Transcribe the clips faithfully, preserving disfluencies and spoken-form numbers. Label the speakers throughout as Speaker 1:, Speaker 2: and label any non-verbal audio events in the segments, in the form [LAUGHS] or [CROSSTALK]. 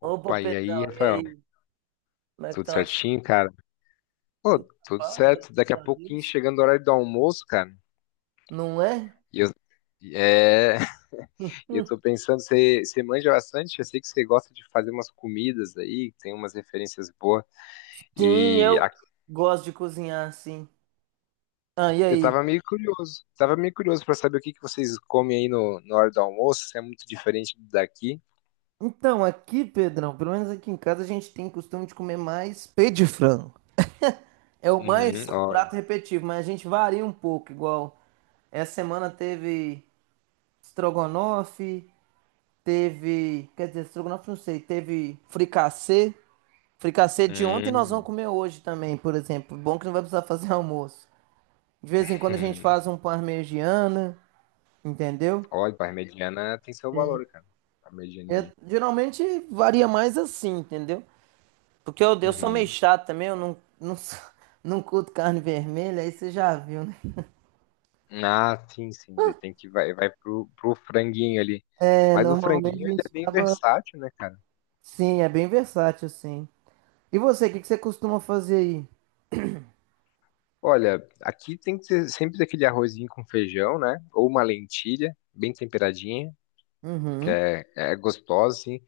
Speaker 1: Opa,
Speaker 2: Opa, e aí,
Speaker 1: Pedrão, e
Speaker 2: Rafael?
Speaker 1: aí? Como é que
Speaker 2: Tudo
Speaker 1: estão as coisas?
Speaker 2: certinho, cara? Pô,
Speaker 1: Tudo na
Speaker 2: tudo
Speaker 1: paz,
Speaker 2: certo. Daqui
Speaker 1: graças
Speaker 2: a
Speaker 1: a
Speaker 2: pouquinho,
Speaker 1: Deus.
Speaker 2: chegando o horário do almoço, cara.
Speaker 1: Não é?
Speaker 2: E eu, é, [LAUGHS] e eu tô
Speaker 1: [LAUGHS]
Speaker 2: pensando, você, você manja bastante? Eu sei que você gosta de fazer umas comidas aí, que tem umas referências boas.
Speaker 1: Sim,
Speaker 2: E
Speaker 1: eu
Speaker 2: a-
Speaker 1: gosto de cozinhar assim. Ah, e
Speaker 2: eu
Speaker 1: aí?
Speaker 2: tava meio curioso, tava meio curioso pra saber o que que vocês comem aí no, na hora do almoço, se é muito diferente do daqui.
Speaker 1: Então, aqui, Pedrão, pelo menos aqui em casa a gente tem costume de comer mais peito de frango. É o
Speaker 2: Uhum,
Speaker 1: mais o
Speaker 2: olha.
Speaker 1: prato repetitivo, mas a gente varia um pouco, igual essa semana teve estrogonofe, teve, quer dizer, estrogonofe não sei, teve fricassê. Fricassê de ontem nós vamos
Speaker 2: Hum,
Speaker 1: comer hoje também, por exemplo. Bom que não vai precisar fazer [LAUGHS] almoço. De vez em quando a gente
Speaker 2: hum.
Speaker 1: faz um parmegiana, entendeu?
Speaker 2: Olha, parmegiana tem seu valor, cara.
Speaker 1: Eu,
Speaker 2: Parmegianinha.
Speaker 1: geralmente varia mais assim, entendeu? Porque eu, eu sou meio chato também, eu não, não, sou- [LAUGHS] não curto carne vermelha, aí você já viu, né?
Speaker 2: Ah, sim, sim. Daí tem que vai, vai pro, pro franguinho ali.
Speaker 1: É,
Speaker 2: Mas o
Speaker 1: normalmente
Speaker 2: franguinho
Speaker 1: a
Speaker 2: ele é
Speaker 1: gente
Speaker 2: bem
Speaker 1: acaba.
Speaker 2: versátil, né, cara?
Speaker 1: Sim, é bem versátil, sim. E você, o que que você costuma fazer aí?
Speaker 2: Olha, aqui tem que ter sempre aquele arrozinho com feijão, né? Ou uma lentilha bem temperadinha, que
Speaker 1: Uhum,
Speaker 2: é, é gostosa, assim.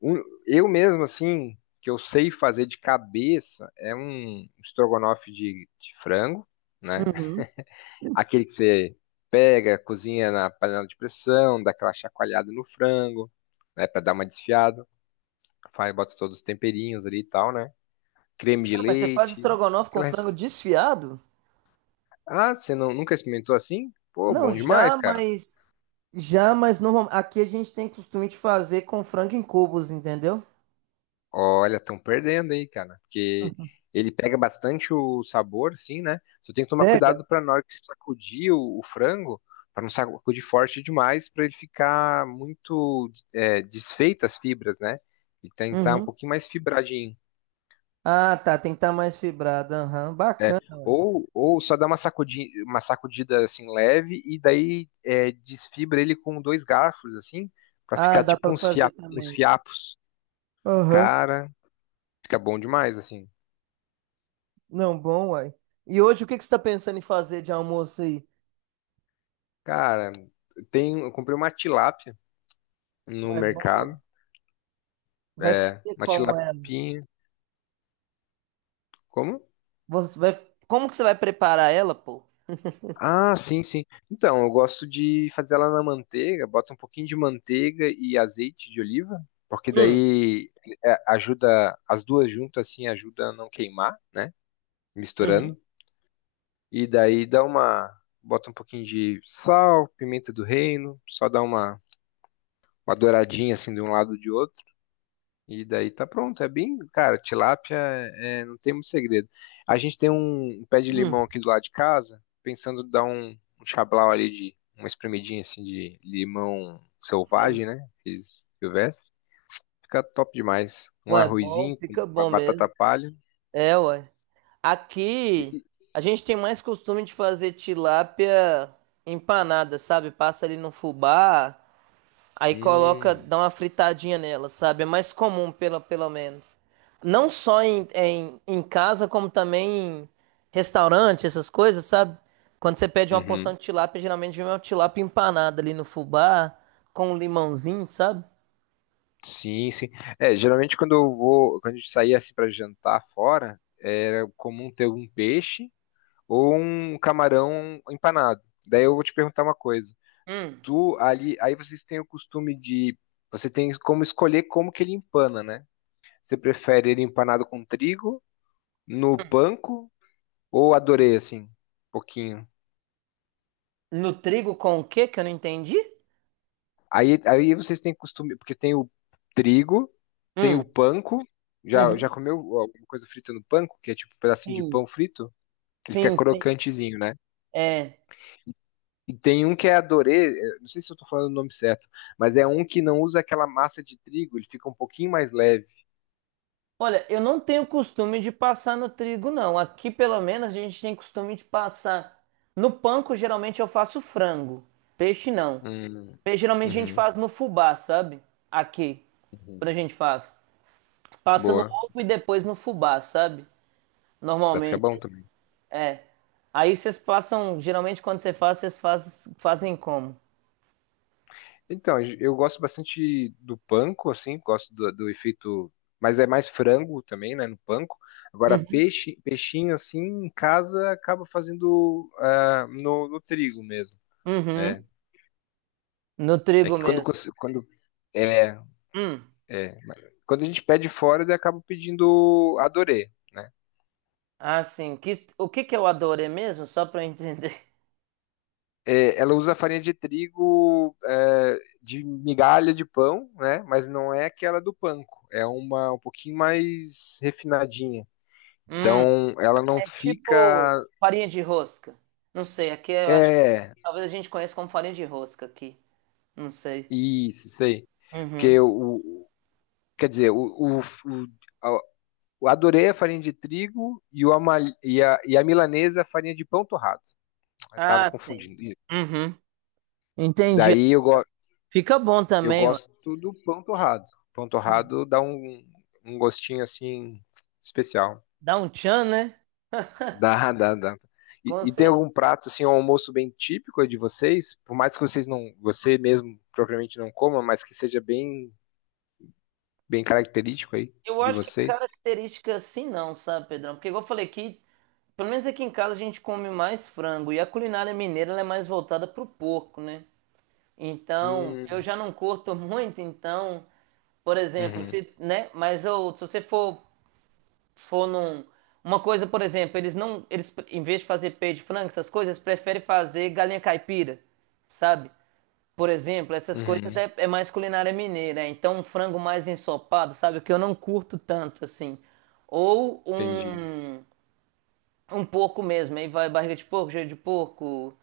Speaker 2: Um- eu mesmo, assim, que eu sei fazer de cabeça, é um estrogonofe de, de frango, né?
Speaker 1: uhum.
Speaker 2: Aquele que você pega, cozinha na panela de pressão, dá aquela chacoalhada no frango, né, para dar uma desfiada. Faz, bota todos os temperinhos ali e tal, né? Creme de
Speaker 1: Ah, mas você faz
Speaker 2: leite.
Speaker 1: estrogonofe com
Speaker 2: aquelas-
Speaker 1: frango desfiado?
Speaker 2: Ah, você não, nunca experimentou assim? Pô,
Speaker 1: Não,
Speaker 2: bom demais,
Speaker 1: já,
Speaker 2: cara.
Speaker 1: mas. Já, mas normal, aqui a gente tem costume de fazer com frango em cubos, entendeu?
Speaker 2: Olha, estão perdendo aí, cara. Porque ele pega bastante o sabor, sim, né? Só tem que tomar
Speaker 1: Pega?
Speaker 2: cuidado pra na hora que sacudir o, o frango, pra não sacudir forte demais, pra ele ficar muito é, desfeito as fibras, né? E tentar um
Speaker 1: Uhum.
Speaker 2: pouquinho mais fibradinho.
Speaker 1: Ah, tá, tem que estar mais fibrado. Aham, bacana. Ué.
Speaker 2: Ou, ou só dá uma sacudida, uma sacudida assim leve e daí é, desfibra ele com dois garfos, assim, pra
Speaker 1: Ah,
Speaker 2: ficar
Speaker 1: dá
Speaker 2: tipo
Speaker 1: pra
Speaker 2: uns, fia,
Speaker 1: fazer
Speaker 2: uns
Speaker 1: também.
Speaker 2: fiapos.
Speaker 1: Aham.
Speaker 2: Cara, fica bom demais, assim.
Speaker 1: Não, bom, uai. E hoje o que que você tá pensando em fazer de almoço aí?
Speaker 2: Cara, tem, eu comprei uma tilápia no
Speaker 1: É boa?
Speaker 2: mercado.
Speaker 1: Vai
Speaker 2: É,
Speaker 1: fazer
Speaker 2: uma
Speaker 1: como ela?
Speaker 2: tilapinha. Como?
Speaker 1: Você vai. Como que você vai preparar ela, pô?
Speaker 2: Ah, sim, sim. Então, eu gosto de fazer ela na manteiga, bota um pouquinho de manteiga e azeite de oliva, porque
Speaker 1: Hum,
Speaker 2: daí é, ajuda, as duas juntas assim, ajuda a não queimar, né?
Speaker 1: uhum,
Speaker 2: Misturando. E daí dá uma. Bota um pouquinho de sal, pimenta do reino, só dá uma, uma douradinha assim de um lado e de outro. E daí tá pronto. É bem, cara, tilápia é, é, não tem muito segredo. A gente tem um, um pé de
Speaker 1: hum,
Speaker 2: limão aqui do lado de casa, pensando em dar um, um chablau ali de uma espremidinha assim de limão
Speaker 1: sim.
Speaker 2: selvagem, né? Fiz silvestre. Fica top demais. Um
Speaker 1: Ué, bom,
Speaker 2: arrozinho com
Speaker 1: fica
Speaker 2: ba-
Speaker 1: bom
Speaker 2: batata
Speaker 1: mesmo.
Speaker 2: palha.
Speaker 1: É, ué. Aqui
Speaker 2: E,
Speaker 1: a gente tem mais costume de fazer tilápia empanada, sabe? Passa ali no fubá, aí coloca,
Speaker 2: hum,
Speaker 1: dá uma fritadinha nela, sabe? É mais comum, pelo, pelo menos. Não só em, em, em casa, como também em restaurante, essas coisas, sabe? Quando você pede uma porção
Speaker 2: uhum.
Speaker 1: de tilápia, geralmente vem uma tilápia empanada ali no fubá, com um limãozinho, sabe?
Speaker 2: Sim, sim. É, geralmente quando eu vou, quando a gente saía assim para jantar fora, era comum ter um peixe ou um camarão empanado. Daí eu vou te perguntar uma coisa.
Speaker 1: Hum,
Speaker 2: Tu ali, aí vocês têm o costume de, você tem como escolher como que ele empana, né? Você prefere ele empanado com trigo, no
Speaker 1: hum.
Speaker 2: panko ou adorei assim, um pouquinho?
Speaker 1: No trigo com o quê que eu não entendi?
Speaker 2: Aí, aí vocês têm costume, porque tem o trigo, tem
Speaker 1: Hum,
Speaker 2: o panko. Já, já
Speaker 1: uhum.
Speaker 2: comeu alguma coisa frita no panko, que é tipo um pedacinho de
Speaker 1: Sim,
Speaker 2: pão frito? Ele fica
Speaker 1: sim, sim.
Speaker 2: crocantezinho, né?
Speaker 1: É.
Speaker 2: E tem um que é adorê, eu não sei se eu tô falando o nome certo, mas é um que não usa aquela massa de trigo, ele fica um pouquinho mais leve.
Speaker 1: Olha, eu não tenho costume de passar no trigo, não. Aqui, pelo menos, a gente tem costume de passar. No panko, geralmente eu faço frango. Peixe, não.
Speaker 2: Hum,
Speaker 1: Peixe, geralmente a gente
Speaker 2: uhum,
Speaker 1: faz no fubá, sabe? Aqui, quando
Speaker 2: uhum.
Speaker 1: a gente faz. Passa no
Speaker 2: Boa.
Speaker 1: ovo e depois no fubá, sabe?
Speaker 2: Vai ficar
Speaker 1: Normalmente,
Speaker 2: bom também.
Speaker 1: é. Aí vocês passam, geralmente quando você faz, vocês faz- fazem como?
Speaker 2: Então, eu gosto bastante do panko, assim, gosto do, do efeito, mas é mais frango também, né, no panko. Agora,
Speaker 1: Uhum.
Speaker 2: peixe, peixinho, assim, em casa, acaba fazendo ah, no, no trigo mesmo, né?
Speaker 1: Uhum. No
Speaker 2: É
Speaker 1: trigo
Speaker 2: que quando,
Speaker 1: mesmo.
Speaker 2: cons- quando, é,
Speaker 1: Hum.
Speaker 2: é, quando a gente pede fora, eu acabo pedindo adorê, né?
Speaker 1: Ah, sim. Que, o que que é o adorê mesmo? Só pra eu entender.
Speaker 2: É, ela usa farinha de trigo, é, de migalha de pão, né? Mas não é aquela do panko, é uma um pouquinho mais refinadinha.
Speaker 1: [LAUGHS] Hum.
Speaker 2: Então, ela não
Speaker 1: É tipo
Speaker 2: fica.
Speaker 1: farinha de rosca. Não sei, aqui eu acho que
Speaker 2: É,
Speaker 1: talvez a gente conheça como farinha de rosca aqui. Não sei.
Speaker 2: isso, isso aí.
Speaker 1: Uhum.
Speaker 2: Porque o. Quer dizer, o, o, o- a- eu adorei a farinha de trigo e, o ama- e, a, e a milanesa a farinha de pão torrado. Eu tava
Speaker 1: Ah, sim.
Speaker 2: confundindo. Isso.
Speaker 1: Uhum. Entendi.
Speaker 2: Daí eu, go,
Speaker 1: Fica bom
Speaker 2: eu
Speaker 1: também, ué.
Speaker 2: gosto do pão torrado. Pão
Speaker 1: Uhum.
Speaker 2: torrado dá um, um gostinho assim especial.
Speaker 1: Dá um tchan, né?
Speaker 2: Dá, dá, dá. E,
Speaker 1: Com
Speaker 2: e tem
Speaker 1: certeza.
Speaker 2: algum prato assim, um almoço bem típico de vocês? Por mais que vocês não, você mesmo propriamente não coma, mas que seja bem bem característico aí
Speaker 1: Eu
Speaker 2: de
Speaker 1: acho que
Speaker 2: vocês?
Speaker 1: característica assim não, sabe, Pedrão? Porque igual eu falei aqui, pelo menos aqui em casa a gente come mais frango. E a culinária mineira ela é mais voltada pro porco, né? Então, eu
Speaker 2: Hum,
Speaker 1: já não curto muito, então, por exemplo,
Speaker 2: uhum,
Speaker 1: se, né? Mas eu, se você for for num. Uma coisa, por exemplo, eles não. Eles, pre- em vez de fazer peito de frango, essas coisas, eles preferem fazer galinha caipira, sabe? Por exemplo, essas coisas
Speaker 2: uhum,
Speaker 1: é, é mais culinária mineira. É, então, um frango mais ensopado, sabe? O que eu não curto tanto, assim. Ou
Speaker 2: entendi.
Speaker 1: um, um porco mesmo. Aí vai barriga de porco, joelho de porco,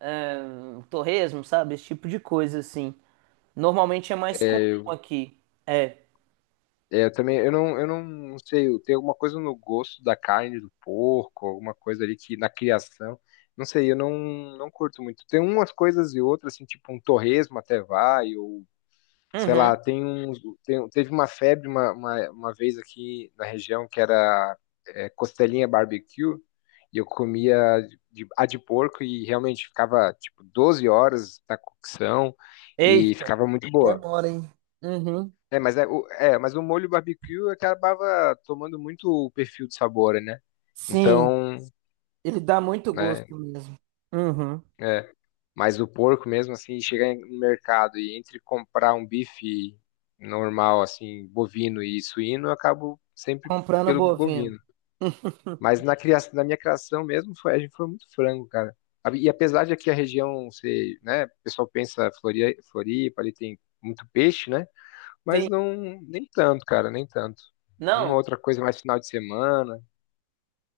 Speaker 1: ahn, torresmo, sabe? Esse tipo de coisa, assim. Normalmente é mais comum
Speaker 2: É, eu,
Speaker 1: aqui. É.
Speaker 2: é, eu também, eu não, eu não sei, tem alguma coisa no gosto da carne do porco, alguma coisa ali que na criação, não sei, eu não, não curto muito. Tem umas coisas e outras, assim, tipo um torresmo até vai, ou sei lá,
Speaker 1: Uhum.
Speaker 2: tem um, tem- teve uma febre uma, uma, uma vez aqui na região que era é, costelinha barbecue, e eu comia de, a de porco e realmente ficava tipo doze horas na cocção e
Speaker 1: Eita.
Speaker 2: ficava muito boa.
Speaker 1: Demora, hein? Uhum.
Speaker 2: É, mas, é, o- é, mas o molho barbecue acabava tomando muito o perfil de sabor, né?
Speaker 1: Sim.
Speaker 2: Então,
Speaker 1: Ele dá muito
Speaker 2: né?
Speaker 1: gosto mesmo. Uhum.
Speaker 2: É. Mas o porco mesmo, assim, chegar no mercado e entre comprar um bife normal, assim, bovino e suíno, eu acabo sempre
Speaker 1: Comprando
Speaker 2: pelo
Speaker 1: bovino.
Speaker 2: bovino. Mas
Speaker 1: [LAUGHS]
Speaker 2: na criação, na minha criação mesmo, foi, a gente foi muito frango, cara. A- E apesar de aqui a região ser, né, o pessoal pensa Flori- Floripa, ali tem muito peixe, né?
Speaker 1: Sim.
Speaker 2: Mas não, nem tanto, cara, nem tanto. Uma
Speaker 1: Não,
Speaker 2: outra coisa mais final de semana.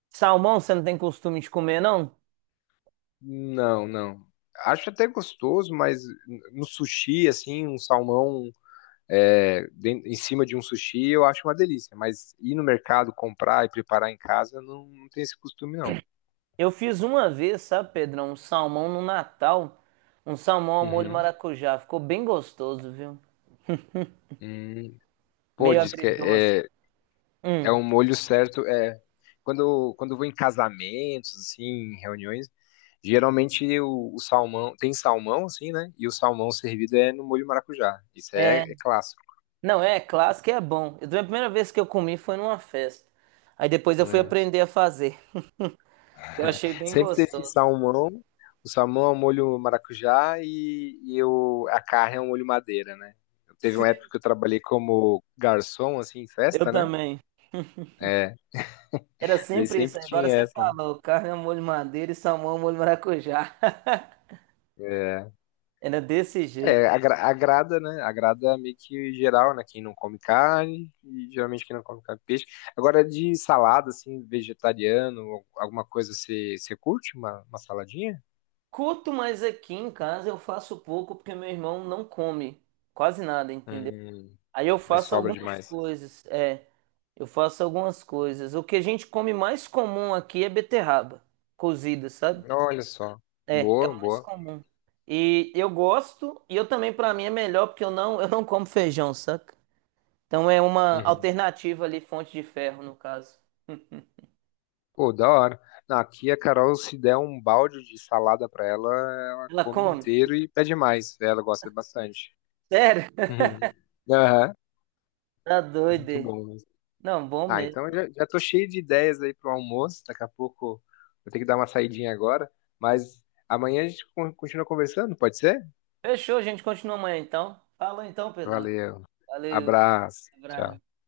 Speaker 1: salmão você não tem costume de comer, não?
Speaker 2: Não, não. Acho até gostoso, mas no sushi, assim, um salmão é, em cima de um sushi, eu acho uma delícia. Mas ir no mercado, comprar e preparar em casa, não, não tem esse costume, não.
Speaker 1: Eu fiz uma vez, sabe, Pedrão? Um salmão no Natal. Um salmão ao molho
Speaker 2: Uhum.
Speaker 1: maracujá. Ficou bem gostoso, viu?
Speaker 2: Hum. Pô,
Speaker 1: Meio
Speaker 2: diz que
Speaker 1: agridoce.
Speaker 2: é, é é
Speaker 1: Hum.
Speaker 2: um molho certo. É, quando, quando eu vou em casamentos, assim, em reuniões, geralmente o, o salmão, tem salmão, assim, né? E o salmão servido é no molho maracujá. Isso aí
Speaker 1: É.
Speaker 2: é, é clássico.
Speaker 1: Não, é clássico e é bom. Eu, a primeira vez que eu comi foi numa festa. Aí depois eu fui aprender a fazer, [LAUGHS] que eu achei bem
Speaker 2: Sempre tem esse
Speaker 1: gostoso.
Speaker 2: salmão. O salmão é um molho maracujá e, e eu, a carne é um molho madeira, né? Teve uma época
Speaker 1: Sim.
Speaker 2: que eu trabalhei como garçom, assim, em
Speaker 1: Eu
Speaker 2: festa, né?
Speaker 1: também.
Speaker 2: É,
Speaker 1: Era
Speaker 2: daí
Speaker 1: sempre isso,
Speaker 2: sempre
Speaker 1: agora
Speaker 2: tinha
Speaker 1: você
Speaker 2: essa, né?
Speaker 1: falou, carne ao molho madeira e salmão ao molho maracujá.
Speaker 2: É,
Speaker 1: [LAUGHS] Era desse jeito.
Speaker 2: é agra- agrada, né? Agrada meio que geral, né? Quem não come carne, e geralmente quem não come carne, peixe. Agora, de salada, assim, vegetariano, ou alguma coisa, você, você curte uma, uma saladinha?
Speaker 1: Curto, mas aqui em casa eu faço pouco porque meu irmão não come quase nada, entendeu?
Speaker 2: Hum,
Speaker 1: Aí eu
Speaker 2: daí
Speaker 1: faço
Speaker 2: sobra
Speaker 1: algumas
Speaker 2: demais.
Speaker 1: coisas, é, eu faço algumas coisas. O que a gente come mais comum aqui é beterraba cozida, sabe?
Speaker 2: Olha só.
Speaker 1: É, é o
Speaker 2: Boa,
Speaker 1: mais
Speaker 2: boa.
Speaker 1: comum. E eu gosto, e eu também pra mim é melhor porque eu não, eu não como feijão, saca? Então é uma
Speaker 2: Uhum.
Speaker 1: alternativa ali, fonte de ferro no caso.
Speaker 2: Pô, da hora. Não, aqui a Carol, se der um balde de salada pra ela, ela
Speaker 1: Ela
Speaker 2: come
Speaker 1: come?
Speaker 2: inteiro e pede mais. Ela gosta bastante. [LAUGHS]
Speaker 1: Sério?
Speaker 2: Uhum. Aham,
Speaker 1: Tá doido.
Speaker 2: muito
Speaker 1: É.
Speaker 2: bom mesmo.
Speaker 1: Não, bom
Speaker 2: Ah,
Speaker 1: mesmo.
Speaker 2: então já, já tô cheio de ideias aí pro almoço. Daqui a pouco vou ter que dar uma saidinha agora. Mas amanhã a gente con- continua conversando, pode ser?
Speaker 1: Fechou, a gente continua amanhã então. Falou então, Pedrão.
Speaker 2: Valeu.
Speaker 1: Valeu,
Speaker 2: Abraço. Tchau.
Speaker 1: abraço.